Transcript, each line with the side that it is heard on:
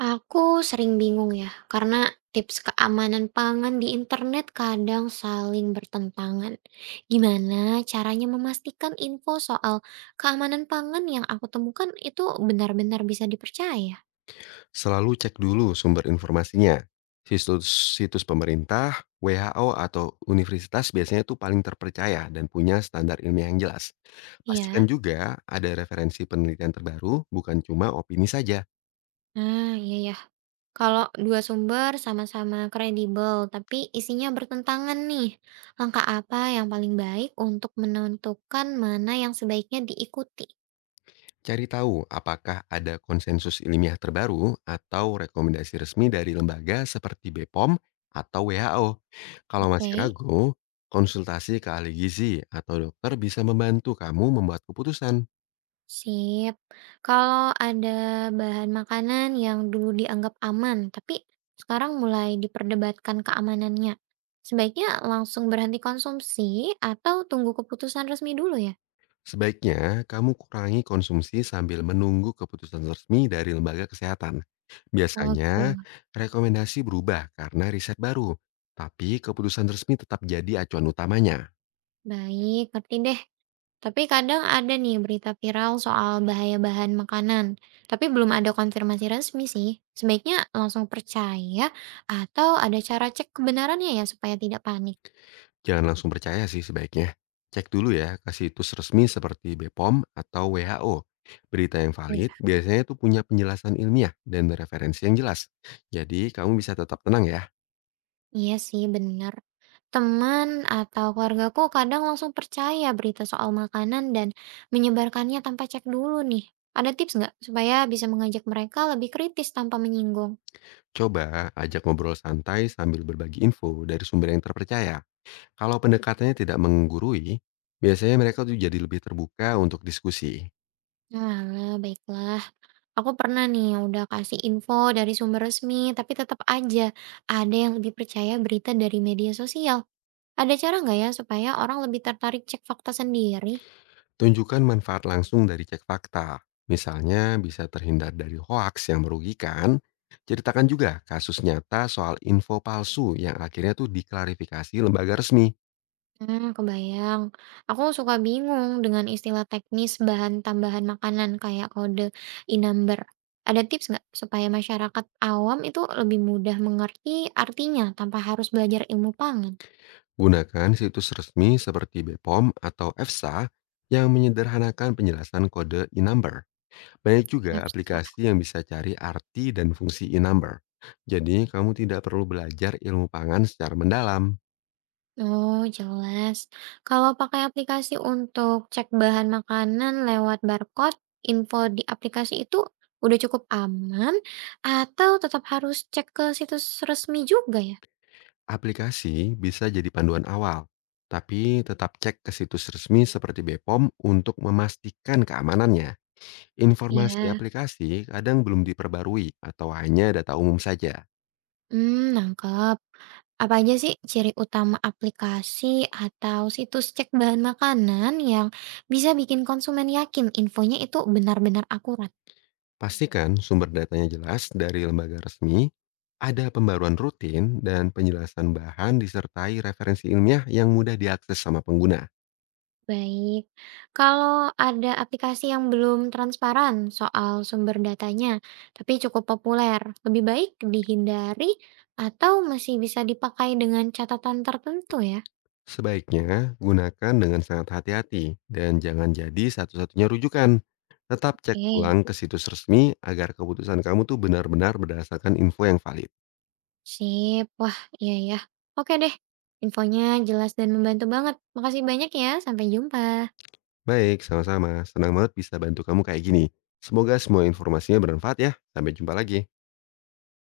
right: Aku sering bingung ya, karena tips keamanan pangan di internet kadang saling bertentangan. Gimana caranya memastikan info soal keamanan pangan yang aku temukan itu benar-benar bisa dipercaya?
left: Selalu cek dulu sumber informasinya. Situs, situs pemerintah, WHO, atau universitas biasanya itu paling terpercaya dan punya standar ilmiah yang jelas.
right: Ya,
left: Pastikan juga ada referensi penelitian terbaru, bukan cuma opini saja.
right: nah iya ya. Kalau dua sumber sama-sama kredibel tapi isinya bertentangan nih, langkah apa yang paling baik untuk menentukan mana yang sebaiknya diikuti?
left: Cari tahu apakah ada konsensus ilmiah terbaru atau rekomendasi resmi dari lembaga seperti BPOM atau WHO. Kalau
right: Oke.
left: masih ragu, konsultasi ke ahli gizi atau dokter bisa membantu kamu membuat keputusan.
right: Sip. Kalau ada bahan makanan yang dulu dianggap aman, tapi sekarang mulai diperdebatkan keamanannya, sebaiknya langsung berhenti konsumsi atau tunggu keputusan resmi dulu ya?
left: Sebaiknya kamu kurangi konsumsi sambil menunggu keputusan resmi dari lembaga kesehatan.
right: Oh
left: Biasanya
right: gitu.
left: rekomendasi berubah karena riset baru, tapi keputusan resmi tetap jadi acuan utamanya.
right: Baik, ngerti deh. Tapi kadang ada nih berita viral soal bahaya bahan makanan, tapi belum ada konfirmasi resmi sih. Sebaiknya langsung percaya atau ada cara cek kebenarannya ya supaya tidak panik.
left: Jangan langsung percaya sih sebaiknya. Cek dulu ya ke situs resmi seperti BPOM atau WHO. Berita yang valid biasanya tuh punya penjelasan ilmiah dan referensi yang jelas. Jadi kamu bisa tetap tenang ya.
right: Iya sih, benar. Teman atau keluargaku kadang langsung percaya berita soal makanan dan menyebarkannya tanpa cek dulu nih. Ada tips nggak supaya bisa mengajak mereka lebih kritis tanpa menyinggung?
left: Coba ajak ngobrol santai sambil berbagi info dari sumber yang terpercaya. Kalau pendekatannya tidak menggurui, biasanya mereka tuh jadi lebih terbuka untuk diskusi.
right: Nah, baiklah. Aku pernah nih udah kasih info dari sumber resmi, tapi tetap aja ada yang lebih percaya berita dari media sosial. Ada cara nggak ya supaya orang lebih tertarik cek fakta sendiri?
left: Tunjukkan manfaat langsung dari cek fakta. Misalnya bisa terhindar dari hoaks yang merugikan. Ceritakan juga kasus nyata soal info palsu yang akhirnya tuh diklarifikasi lembaga resmi.
right: Kebayang. Aku suka bingung dengan istilah teknis bahan tambahan makanan kayak kode e-number. Ada tips nggak supaya masyarakat awam itu lebih mudah mengerti artinya tanpa harus belajar ilmu pangan
left: Gunakan situs resmi seperti BPOM atau EFSA yang menyederhanakan penjelasan kode e-number. Banyak juga
right: abstrak?
left: aplikasi yang bisa cari arti dan fungsi e-number. Jadi, kamu tidak perlu belajar ilmu pangan secara mendalam.
right: Oh, jelas. Kalau pakai aplikasi untuk cek bahan makanan lewat barcode, info di aplikasi itu udah cukup aman atau tetap harus cek ke situs resmi juga ya?
left: Aplikasi bisa jadi panduan awal, tapi tetap cek ke situs resmi seperti BPOM untuk memastikan keamanannya. Informasi
right: Iya.
left: aplikasi kadang belum diperbarui atau hanya data umum saja.
right: Nangkep. Apa aja sih ciri utama aplikasi atau situs cek bahan makanan yang bisa bikin konsumen yakin infonya itu benar-benar akurat?
left: Pastikan sumber datanya jelas dari lembaga resmi, ada pembaruan rutin dan penjelasan bahan disertai referensi ilmiah yang mudah diakses sama pengguna.
right: Baik, kalau ada aplikasi yang belum transparan soal sumber datanya, tapi cukup populer, lebih baik dihindari atau masih bisa dipakai dengan catatan tertentu ya?
left: Sebaiknya gunakan dengan sangat hati-hati dan jangan jadi satu-satunya rujukan. Tetap cek
right: Oke.
left: ulang ke situs resmi agar keputusan kamu tuh benar-benar berdasarkan info yang valid.
right: Sip. Wah, iya ya. Oke deh. Infonya jelas dan membantu banget. Makasih banyak ya. Sampai jumpa.
left: Baik, sama-sama. Senang banget bisa bantu kamu kayak gini. Semoga semua informasinya bermanfaat ya. Sampai jumpa lagi.